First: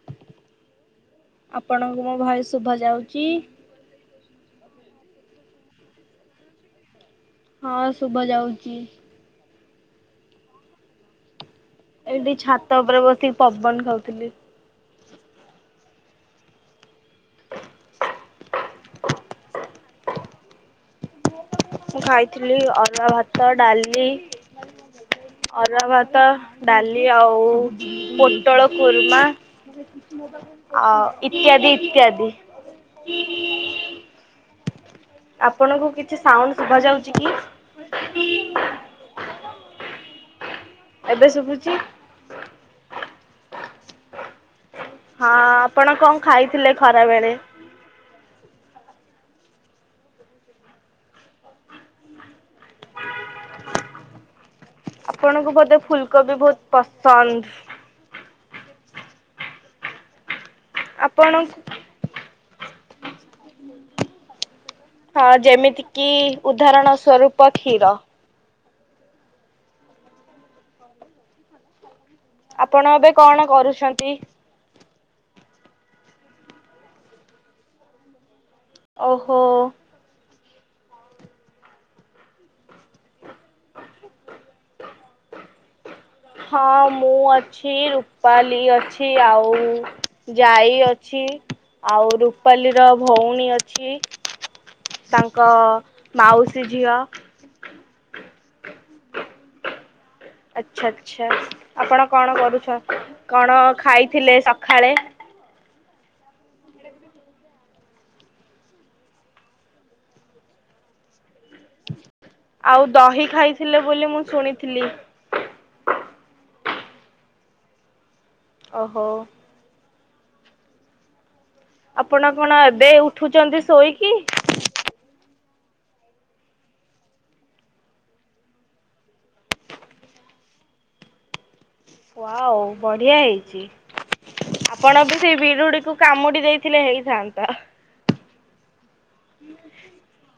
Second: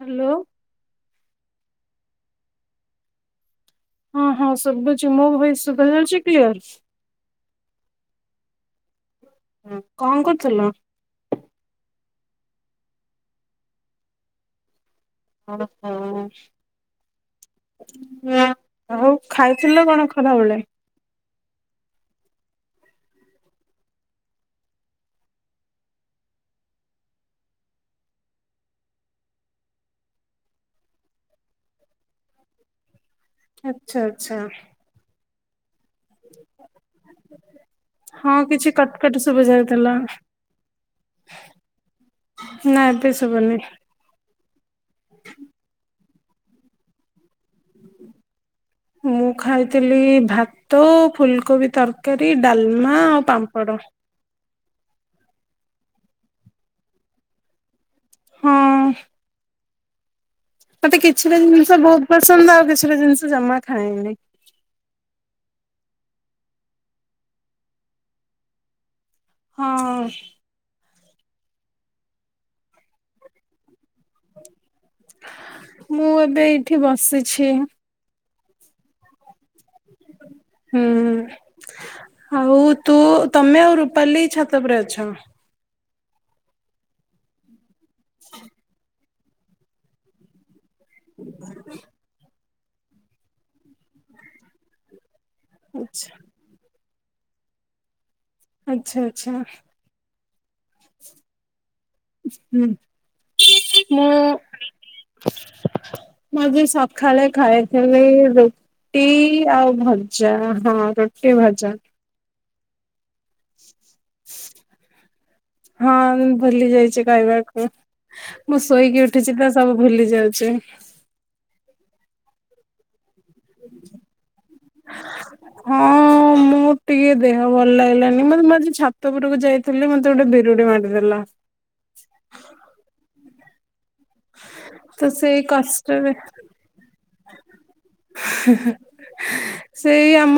Hello. ଆପଣଙ୍କୁ ମୋ ଭଏ ଶୁଭ ଯାଉଚି? ହଁ ହଁ ଶୁବୁଛି। ମୋ ଭଏସ୍ ଶୁବା ଯାଉଛି କ୍ଲିଅର୍? ହଁ ଶୁଭା ଯାଉଚି। ହଁ କଣ କରୁଥିଲ? ଏଇଠି ଛାତ ଉପରେ ବସିକି ପବନ ଖାଉଥିଲି। ଓହୋ! ନା ଆଉ ଖାଇଥିଲ କଣ ଖରାବେଳେ? ମୁଁ ଖାଇଥିଲି ଅରୁଆ ଭାତ ଡାଲି ଅରୁଆ ଭାତ ଡାଲି ଆଉ ପୋଟଳ କୁର୍ମା। ଆ, ଇତ୍ୟାଦି ଇତ୍ୟାଦି। ଆଚ୍ଛା, ଆଚ୍ଛା। ଆପଣଙ୍କୁ କିଛି ସାଉଣ୍ଡ ଶୁଭା ଯାଉଚି କି? ହଁ କିଛି କଟ୍ କଟ୍ ଶୁଭା ଯାଉଥିଲା। ଏବେ ଶୁଭୁଚି? ନା ଏବେ ଶୁବୁନି। ହଁ ଆପଣ କଣ ଖାଇଥିଲେ ଖରା ବେଳେ। ମୁଁ ଖାଇଥିଲି ଭାତ ଫୁଲକୋବି ତର କାରୀ ଡାଲମା ଆଉ ପାମ୍ପଡ଼। ଆପଣଙ୍କୁ ବୋଧେ ଫୁଲକୋବି ବହୁତ ପସନ୍ଦ? ହଁ। ମୋତେ ଆପଣ କିଛିଟା ଜିନିଷ ବହୁତ ପସନ୍ଦ ଆଉ କିଛିଟା ଜିନିଷ ଜମା ଖାଏନି। ଅ, ଯେମିତି କିି ଉଦାହରଣ ସ୍ବରୂପ କ୍ଷୀର। ହଁ। ଆପଣ ଏବେ କଣ କରୁଛନ୍ତି? ମୁଁ ଏବେ ଏଇଠି ବସିଛି। ଓହୋ! ହୁଁ, ଆଉ ତୁ ତୋମେ ଆଉ ରୁପାଲି ଛାତ ଉପରେ ଅଛ? ହଁ ମୁଁ ଅଛି ରୁପାଲି ଅଛି ଆଉ ଜାଇ ଇ ଅଛି ଆଉ ରୁପାଲି ର ଭଉଣୀ ଅଛି। ତାଙ୍କ ଆଚ୍ଛା ମାଉସୀ ଝିଅ। ଆଚ୍ଛା ଆଛା। ଆଛା ଆଚ୍ଛା ଆପଣ କଣ ହୁଁ କରୁଛ? କଣ ମୁଁ ଖାଇଥିଲେ ସକାଳେ? ମୁଁ ଆଜି ସକାଳ ଖାଇଥିଲି ଦୁ ଟି ଆଉ ଭଜା ହଁ ରୁଟି ଭଜା। ଆଉ ଦହି ଖାଇଥିଲେ ବୋଲି ମୁଁ ଶୁଣିଥିଲି? ହଁ ଭୁଲି ଯାଇଛି କହିବାକୁ ମୁଁ ଓହୋ। ଶୋଇକି ଉଠିଛି ତା ସବୁ ଭୁଲି ଯାଉଛି। ଆପଣ କଣ ଏବେ ଉଠୁଛନ୍ତି ଶୋଇକି? ହଁ ଅ ମୁଁ ଟିକେ ଦେହ ଭଲ ଲାଗିଲାନି ମୁଁ ମ ମ ମୁଁ ଆଜି ଛାତ ଉପରକୁ ଯାଇଥିଲି ମତେ ଗୋଟେ ବିରୁଡି ମାରିଦେଲା। ୱଉ ବଢ଼ିଆ ହେଇଛି। ଆପଣ ବି ସେଇ ବିରୁଡିକୁ କାମୁଡି ଦେଇଥିଲେ ହେଇଥାନ୍ତା। ହିଁ ହିଁ ସେଇ ଆମ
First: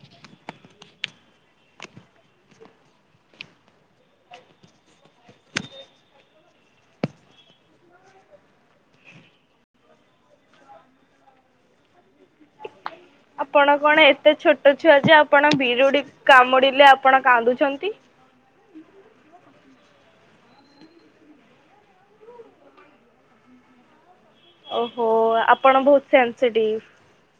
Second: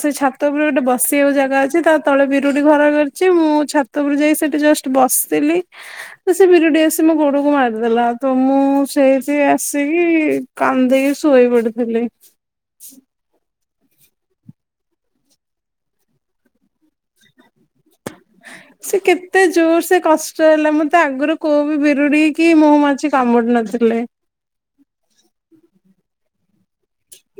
ସେଇ ଛା ଛାତ ଉପରେ ଗୋଟେ ବସିବାକୁ ଜାଗା ଅଛି ତା ତଳେ ବିରୁଡି ଘର କରିଛି ମୁଁ ଛାତଉପରକୁ ଯାଇ ସେଠି ଜଷ୍ଟ୍ ବସିଲି ତ ସେ ବିରୁଡି ଆସି ମୋ ଗୋଡକୁ ମାରିଦେଲା ଆ ତ ମୁଁ ସେଇଠି ଆସିକି କାନ୍ଦିକି ଶୋଇ ପଡିଥିଲି। ଆପଣ କଣ ଏତେ ଛୋଟ ଛୁଆ ଯେ ଆପଣ ବିରୁଡି କାମୁଡିଲେ ଆପଣ କାନ୍ଦୁଛନ୍ତି? ହ [inaudible] ସେ କେତେ ଜୋର ସେ କଷ୍ଟ ହେଲା ମତେ ଆଗରୁ କୋଉ ବି ବିରୁଡି କି ମହୁମାଛି କାମୁଡି ନଥିଲେ। ଓହୋ ଆପଣ ବହୁତ ସେନ୍ସେଟିଭ।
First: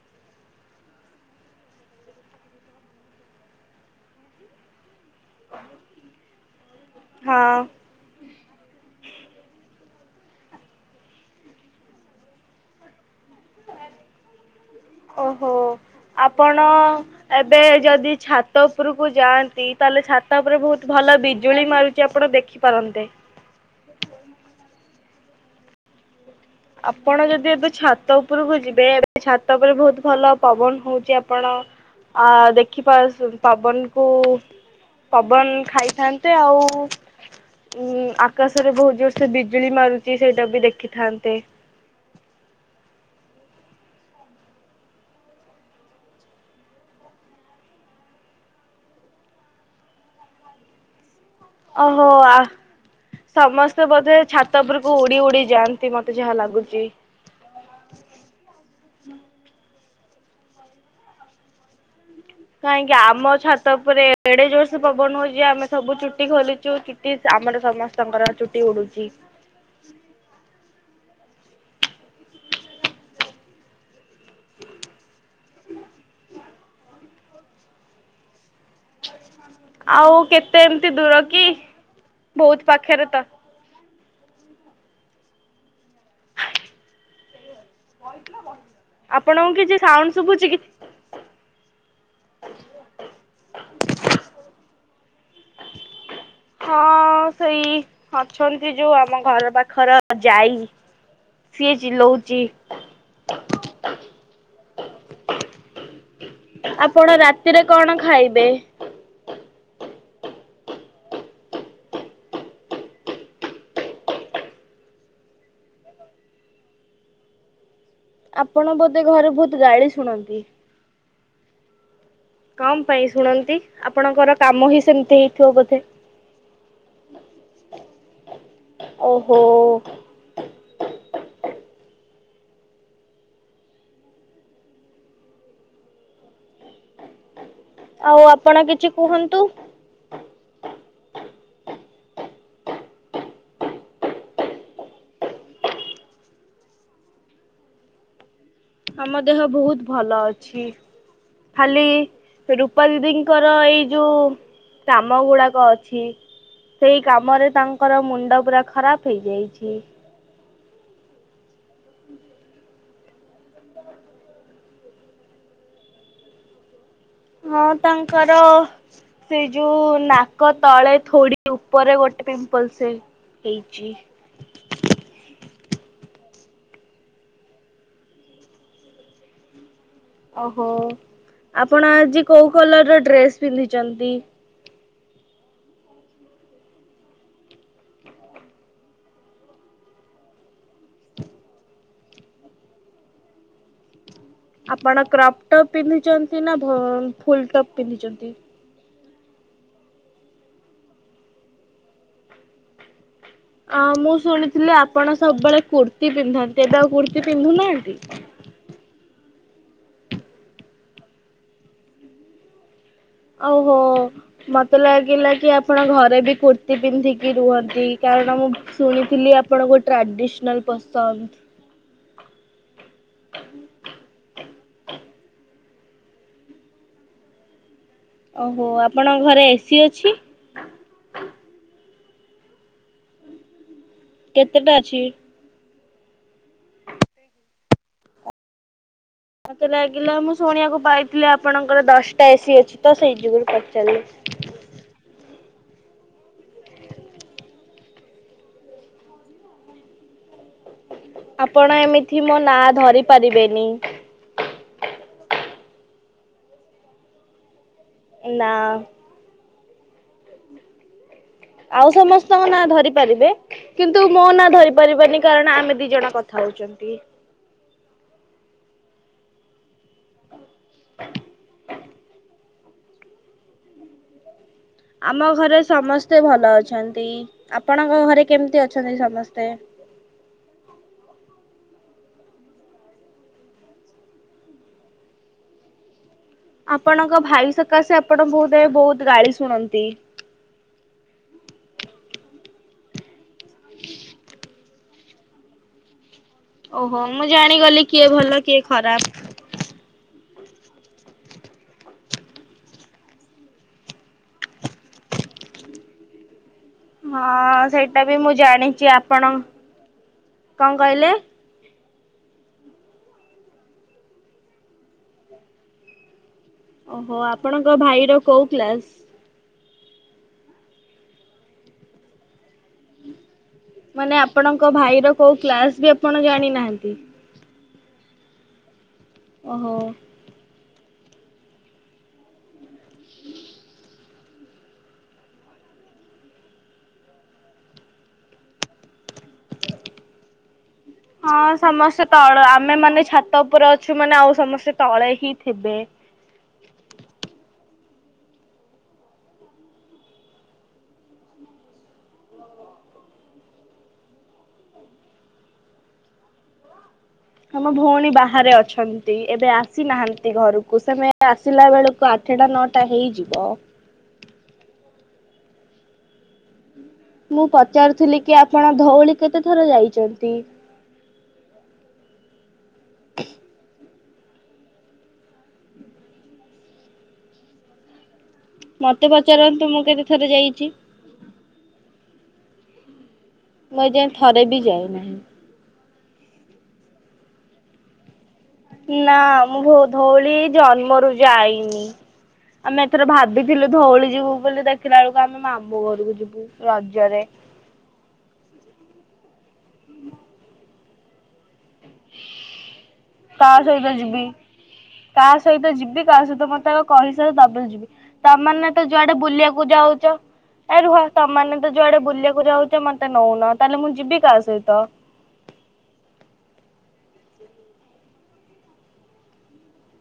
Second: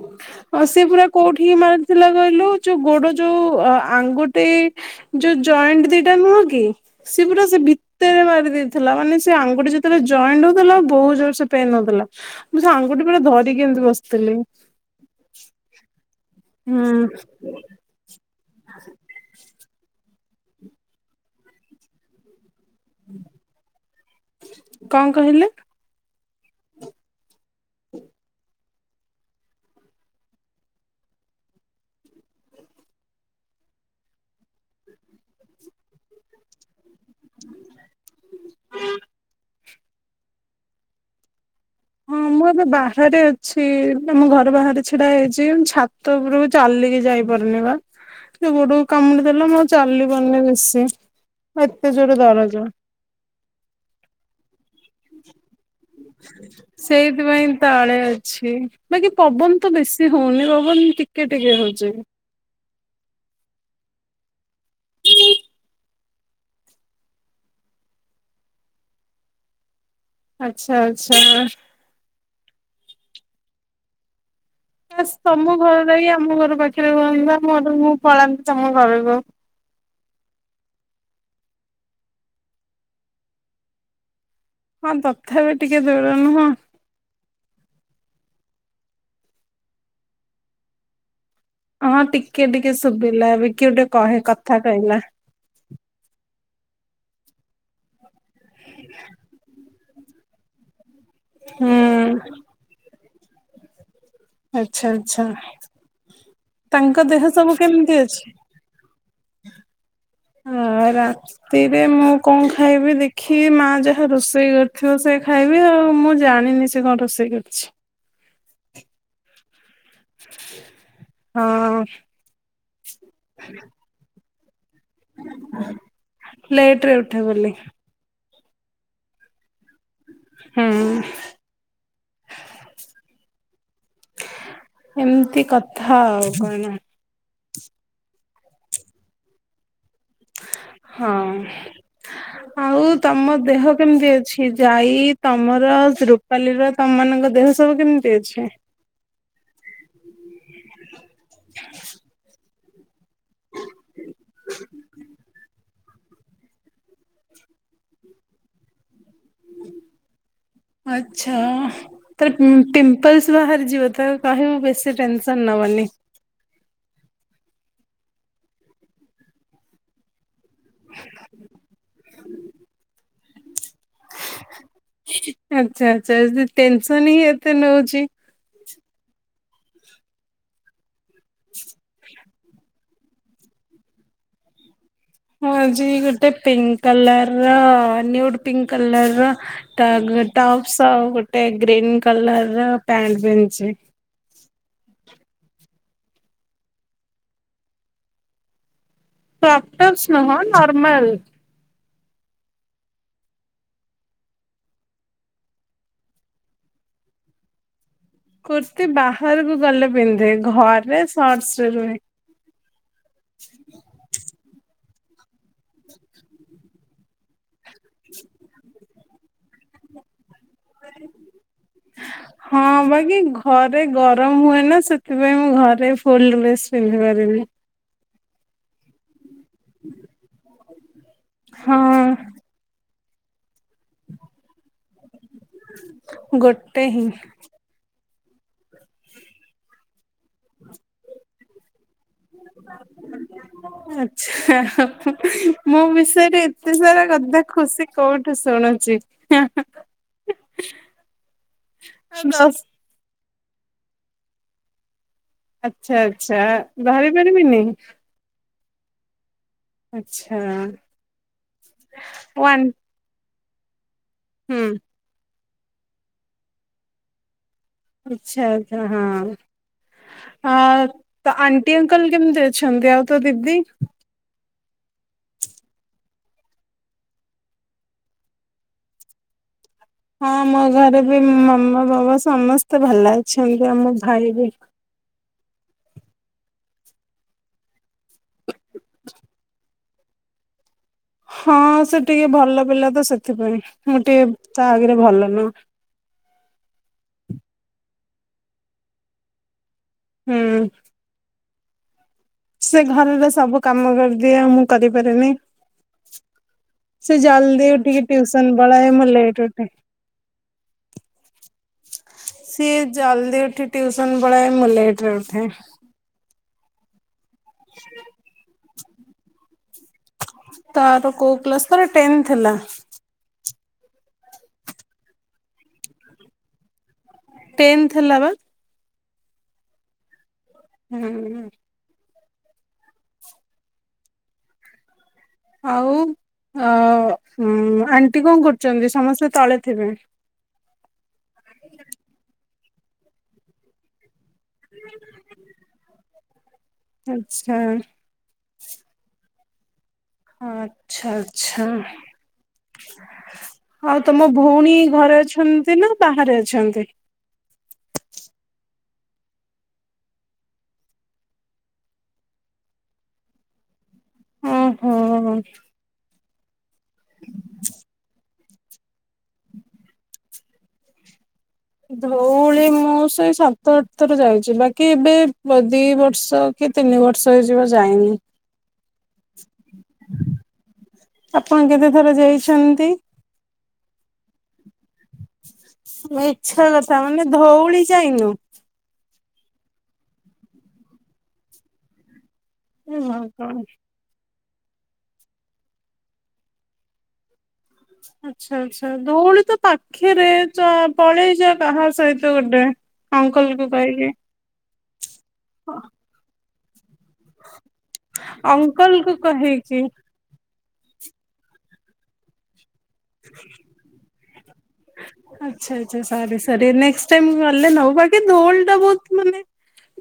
ହ [inaudible] ହଁ ସେ ପୁରା କୋଉଠି କି ମାରିଥିଲା କହିଲୁ ଯୁ ଗୋଡ ଯୋଉ ଆ ଆଙ୍ଗୁଠି ଯୋଉ ଜଏଣ୍ଟ ଦିଟା ନୁହଁ କି ସେ ପୁରା ସେ ହଁ ଭି ଭିତରେ ମାରି ଦେଇଥିଲା ମାନେ ସେ ଆଙ୍ଗୁଠି ଯେତେବେଳେ ଜଏଣ୍ଟ ହେଉଥିଲା ବହୁତ ଜୋର ସେ ପେନ୍ ହଉଥିଲା। ମୁଁ ସେ ଆଙ୍ଗୁଠି ପୂରା ଧରିକି ଏମିତି ବସିଥିଲି। ଓହୋ ଆପଣ ହୁଁ ଏବେ ଯଦି ଛାତ ଉପରକୁ ଯାଆ ଯାଆନ୍ତି ତାହେଲେ ଛାତ ଉପରେ ବହୁତ ଭଲ ବିଜୁଳି ମାରୁଛି ଆପଣ ଦେଖିପାରନ୍ତେ? କ କହିଲେ? ଆପଣ ଯଦି ଏବେ ଛାତ ଉପରକୁ ଯିବେ ଏବେ ଛାତ ଉପରେ ବହୁତ ଭଲ ପବନ ହଉଛି ଆପଣ ଆ ଦେଖିିପାରୁଛି ପବନ କୁ ପବନ ଖାଇଥାନ୍ତେ ଆଉ ଉଁ ଆକାଶରେ ବହୁତ ଜୋର ସେ ବିଜୁଳି ମାରୁଛି ସେଇଟା ବି ଦେଖିଥାନ୍ତେ। ହଁ ମୁଁ ଏବେ ବାହାରେ ଅଛି ଆମ ଘର ବାହାରେ ଛିଡା ହେଇଛି ଛା ଛାତ ଉପରକୁ ଚାଲିକି ଯାଇପାରୁନି ବା ସେ ଗୋଡକୁ କାମୁଡି ଦେଲା ମୁଁ ଆଉ ଚାଲି ପାରୁନି ବେଶୀ। ଏତେ ଓହୋ ଜୋରେ ଆ ଦରଜ। ସମସ୍ତେ ବୋଧେ ଛାତ ଉପରକୁ ଉଡି ଉଡି ଯାଆ ସେଇ ସେଥିପାଇଁ ତଳେ ଅଛି ବାକି ପବନ ତ ବେଶୀ ହଉନି ପବନ ଟିକେ ଟିକେ ହଉଛି। କାହିଁକି ଆମ ଛାତ ଉପରେ ଏଡେ ଜୋର ସେ ପବନ ହଉଛି ଆମେ ସବୁ ଚୁଟି ଖୋଲିଛୁ ଚୁ ଟି ଆମର ସମସ୍ତଙ୍କର ଚୁଟି ଉଡୁଛି। ଆଛା ଆଚ୍ଛା। ଖାସ ତମ ଘର ଯାଇକି ଆମ ଘର ପାଖରେ ରୁହନ୍ତା ମୁଁ ମୋର ମୁଁ ପଳାନ୍ତି ତମ ଘରକୁ। ଆଉ କେତେ ଏମିତି ଦୂର କି ବହୁତ ପାଖରେ ତ। ହଁ ତଥାପି ଟିକେ ଦୂର ନୁହଁ? ଆପଣଙ୍କୁ କିଛି ସାଉଣ୍ଡ ଶୁଭୁଛି କି? ହଁ ଟିକେ ଟିକେ ଶୁଭିଲା ଏବେ କିଏ ଗୋଟେ କହେ କଥା କହିଲା। ହଁ ସେଇ ଅଛନ୍ତି ଯୋଉ ଆମ ଘର ପାଖର ଯାଇ ହୁଁ ସିଏ ଚିଲଉଚି। ଆଚ୍ଛା, ଆଚ୍ଛା, ତାଙ୍କ ଆପଣ ଦେହ ସବୁ ରାତିରେ କଣ କେମିତି ଅଛି? ଖାଇବେ? ହଁ ରା ତିରେ ମୁଁ କଣ ଖାଇବି ଦେଖିବି ମା ଯାହା ରୋଷେଇ କରିଥିବ ସେ ଖାଇବି ଆଉ ମୁଁ ଜାଣିନି ସେ ସେ କଣ ରୋଷେଇ କରିଛି। ଆପଣ ବୋଧେ ଘରେ ବହୁତ ଗାଳି ଶୁଣନ୍ତି? ହଁ କଁ ପାଇଁ ଶୁଣନ୍ତି, ଆପଣଙ୍କର କାମ ହିଁ ସେମ୍ ଦେଇଥିବ ବୋଧେ, ଲେଟ ରେ ଉଠେ ବୋଲି ଓହୋ। ହୁଁ ଏମିତି କଥା ଆଉ କଅନା। ଆଉ ଆପଣ କିଛି କୁହନ୍ତୁ? ହଁ [unintelligible] ଆଉ ତମ ଦେହ କେମିତି ଅଛି? ଯାଇ, ତମର ରୂପାଲିର ତମ ମାନଙ୍କ ଦେହ ସବୁ କେମିତି ଅଛି? ଆମ ଦେହ ବହୁତ ଭଲ ଅଛି, ଖାଲି ରୂପାଦିଦି ଙ୍କର ଏଇ ଯୋଉ କାମ ଗୁଡ଼ାକ ଅଛି ସେଇ କାମରେ ତାଙ୍କର ମୁଣ୍ଡ ପୁରା ଖରାପ ହେଇଯାଇଛି। ଆଚ୍ଛା। ତାର ପିମ୍ପ ପିମ୍ପଲ୍ସ ବାହାରି ଯିବ ତାକୁ କହିବୁ ବେଶୀ ଟେନସନ୍ ନବନି। ହଁ ତାଙ୍କର ସେ ଯୋଉ ନାକ ତଳେ ଥୋଡ଼ି ଉପରେ ଗୋଟେ ପିମ୍ପଲ୍ସ ସେଇ ହେଇଚି। ଆଚ୍ଛା, ଆଚ୍ଛା, ଯଦି ଟେନସନ୍ ହିଁ ଏତେ ନଉଛି ଓହୋ, ଆପଣ ଆଜି କୋଉ କଲରର ଡ୍ରେସ୍ ପିନ୍ଧିଛନ୍ତି? ମୁ ଆଜି ଗୋଟେ ପିଙ୍କ୍ କଲରର ନ୍ୟୁଟ୍ ପିଙ୍କ୍ କଲରର ଟଗ୍ ଟପ୍ସ ଗୋଟେ ଗ୍ରୀନ୍ କଲରର ପ୍ୟାଣ୍ଟ ପିନ୍ଧିଛି। ଆପଣ କ୍ରପ୍ ଟପ୍ ପିନ୍ଧିଛନ୍ତି ନା ଭଲ ଫୁଲ ଟପ୍ ପିନ୍ଧିଛନ୍ତି? କ୍ରପ୍ ଟପ୍ସ ନୁହଁ ନର୍ମାଲ୍। ଅଁ ମୁଁ ଶୁଣିଥିଲି ଆପଣ ସବୁବେଳେ କୁର୍ତ୍ତି ପିନ୍ଧନ୍ତି ଏବେ ଆଉ କୁର୍ତ୍ତି ପିନ୍ଧୁନାହାନ୍ତି? କୁର୍ତ୍ତି ବାହାରକୁ ଗଲେ ପିନ୍ଧେ, ଘରେ ସର୍ଟସରେ ରୁହେ। ଆଉ ହୋ, ମତେ ଲାଗିଲା କି ଆପଣ ଘରେ ବି କୁର୍ତ୍ତି ପିନ୍ଧିକି ରୁହନ୍ତି। ନ୍ତି କାରଣ ମୁଁ ଶୁଣିଥିଲି ଆପଣଙ୍କୁ ଟ୍ରାଡ଼ିସ୍ନାଲ୍ ପସନ୍ଦ। [inaudible] ହଁ ବାକି ଘରେ ଗରମ ହୁଏ ନା ସେଥିପାଇଁ ମୁଁ ଘରେ ଫୁଲ୍ ଡ୍ରେସ୍ ପିନ୍ଧି ପାରିବି। ଓହୋ ଆପଣଙ୍କ ଘରେ ଏସିି ଅଛି? ହଁ [inaudible] କେତେଟା ଅଛି? ଗୋଟେ ହିଁ। ମୋତେ ଲାଗିଲା ମୁଁ ଶୁଣିବାକୁ ପାଇଥିଲି ଆପଣଙ୍କର ଦଶ୍ଟା ଏସି ଅଛି ତ ସେଇ ଯୋଗୁରୁ ପଚାରିଲି। ଆଚ୍ଛା ମୋ ବିଷୟରେ ଏତେ ସାରା କଥା ଖୁସି କୋଉଠୁ ଶୁଣୁଚି? [inaudible] ଆପଣ ଏମିତି ମୋ ନା ଧରି ପାରିବେନି। ଆଚ୍ଛା ଆଚ୍ଛା ଧରି ପାରିବିନି। ନା ଆଚ୍ଛା ଆଉ ସମସ୍ତଙ୍କ ନା ୱାନ୍ ଧରି ପାରିବେ କିନ୍ତୁ ମୋ ନା ହୁଁ ଧରି ପାରିବାନି କାରଣ ଆମେ ଦି ଜଣ କଥା ହଉଛନ୍ତି। ଆଚ୍ଛା ଆଚ୍ଛା ହଁ। ହଁ ତ ଆଣ୍ଟି ଅଙ୍କଲ କେମିତି ଅଛନ୍ତି ଆଉ ତୋ ଦିଦି? ଆମ ଘରେ ସମସ୍ତେ ଭଲ ଅଛନ୍ତି ଆପଣଙ୍କ ଘରେ କେମିତି ଅଛନ୍ତି ସମସ୍ତେ? ହଁ ମୋ ଘରେ ବି ମାମା, ବାବା ସମସ୍ତେ ଭଲ ଅଛନ୍ତି ଆଉ ମୋ ଭାଇ ବି। ଆପଣଙ୍କ ଭାଇ ସକାଶେ ଆପଣ ବହୁତ ବହୁତ୍ ଗାଳି ଶୁଣନ୍ତି। ହଁ ସେ ଟିକେ ଭଲ ପିଲା ତ ସେଥିପାଇଁ ମୁଁ ଟିକେ ତା ଆଗରେ ଭଲ ନୁହୁ। ଓହୋ ମୁଁ ଜାଣିଗଲି କିଏ ଭଲ କିଏ ଖରାପ। ହୁଁ। ସେ ଘରର ସବୁ କାମ କରିଦିଏ ମୁଁ କରିପାରେନି। ସେ ହଁ ଜଲଦି ସେଇଟା ଉଠିକି ବି ମୁଁ ଟ୍ୟୁସନ୍ ଜାଣିଛି ପଳାଏ ମୁଁ ଆପଣ ଲେଟ୍ ରେ ଉଠେ। କଣ କହିଲେ? ସିଏ ଜଲଦି ଉଠି ଟ୍ୟୁସନ୍ ପଳାଏ ମୁଁ ଲେଟ୍ ରେ ଉଠେ। ଓ ହୋ ଆପଣଙ୍କ ଭାଇର କୋଉ କ୍ଲାସ୍? ତାର କୋଉ କ୍ଲାସ୍ ତାର ଟେନ୍ଥ ହେଲା। ମାନେ ଆପଣଙ୍କ ଭାଇର କୋଉ କ୍ଲାସ ବି ଆପଣ ଜାଣିନାହାନ୍ତି। ଟେନ୍ଥ ହେଲା ପା। ଓ ହୋ। ହୁଁ। ଆଉ ଅ ଆଣ୍ଟି କଣ କରୁଛନ୍ତି ସମସ୍ତେ ତଳେ ଥିବେ। ହଁ ସମସ୍ତେ ତଳେ ଆମେ ମାନେ ଛାତ ଉପରେ ଅଛୁ ମାନେ ଆଉ ସମସ୍ତେ ତଳେ ହିଁ ଥିବେ। ଆଚ୍ଛା। ଆଚ୍ଛା ଆଚ୍ଛା। ଆଉ ତମ ଭଉଣୀ ଘରେ ଅଛନ୍ତି ନା ବାହାରେ ଅଛନ୍ତି? ଆମ ଭଉଣୀ ବାହାରେ ଅଛନ୍ତି ଏବେ ଆସିନାହାନ୍ତି ଘରକୁ ସେମାନେ ଆସିଲା ବେଳକୁ ଆଠଟା ନଅଟା ହେଇଯିବ। ଓ ହୋ। ମୁଁ ପଚାରୁଥିଲି କି ଆପଣ ଧଉଳି କେତେ ଥର ଯାଇଛନ୍ତି? ଧଉଳି ମୁଁ ସେଇ ସାତ ଥର ଯାଇଛି ବାକି ଏବେ ଦି ବର୍ଷ କି ତିନି ବର୍ଷ ହେଇଯିବ ଯାଇନି। ମତେ ପଚାରନ୍ତୁ ମୁଁ କେତେ ଥର ଯାଇଛି। ଆପଣ କେତେ ଥର ଯାଇଛନ୍ତି? ମୁଁ ଏ ଯାଏ ଥରେ ବି ଯାଇନି। ମିଛ କଥା ମାନେ ଧଉଳି ଯାଇନୁ। ନା ମୁଁ ଧଉଳି ଜନ୍ମରୁ ଯାଇନି। ଆମେ ଏ ଏଥର ଭଗବାନ। ଭାବିଥିଲୁ ଧଉଳି ଯିବୁ ବୋଲି ଦେଖିଲା ବେଳକୁ ଆମେ ମାମୁଁ ଘରକୁ ଯିବୁ ରଜରେ। ଆଚ୍ଛା ଆଚ୍ଛା ଧଉଳି ତ ପାଖରେ ପଳେଇ ଯା କାହା ସହିତ ଗୋଟେ ଅଙ୍କଲ କାହା କୁ ସହିତ କହିକି। ଯିବି କାହା ସହିତ ଯିବି କାହା ସହିତ ମତେ ଆଉ କହି ସାରେ ତାପରେ ଯିବି ତମେ ମାନେ ତ ଅଙ୍କଲ ଯୁଆଡ଼େ କୁ ବୁଲିବାକୁ କହିକି। ଯାଉଛ ଏ ରୁହ ତମାନେ ତ ଯୁଆଡ଼େ ବୁଲିବାକୁ ଯାଉଛ ମତେ ନଉନ ତାହେଲେ ମୁଁ ଯିବି କାହା ସହିତ। ଆଚ୍ଛା ଆଚ୍ଛା ସରି ସରି ନେଷ୍ଟ୍ ଟାଇମ୍ ଗଲେ ନବୁ ବାକି ଧଉଳି ଟା ବହୁତ୍ ମାନେ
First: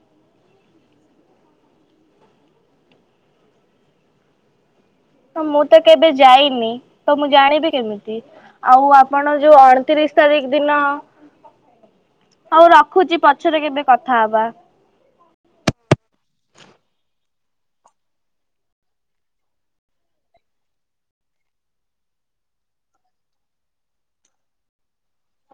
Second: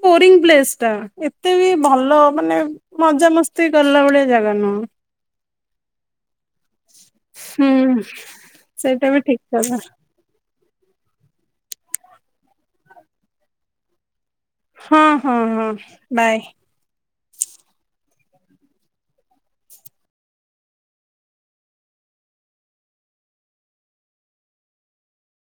ବୋରିଙ୍ଗ ପ୍ଲେସ୍ ଟା ଏତେ ବି ଭଲ ମାନେ ମଜା ମସ୍ତି କଲା ଭଳିଆ ଜାଗା ନୁହଁ। ତ ମୁଁ ତ କେବେ ଯାଇନି ତ ମୁଁ ଜାଣିବି ହୁଁ କେମିତି ଆଉ ସେଇଟା ବି ଆପଣ ଠିକ ଯୋଉ କଥା ଅଣତିରିଶି ତାରିଖ ଦିନ ହଉ ରଖୁଛି ପଛରେ କେବେ କଥା ହବା। ହଁ ହଁ ହଁ ବାଏ।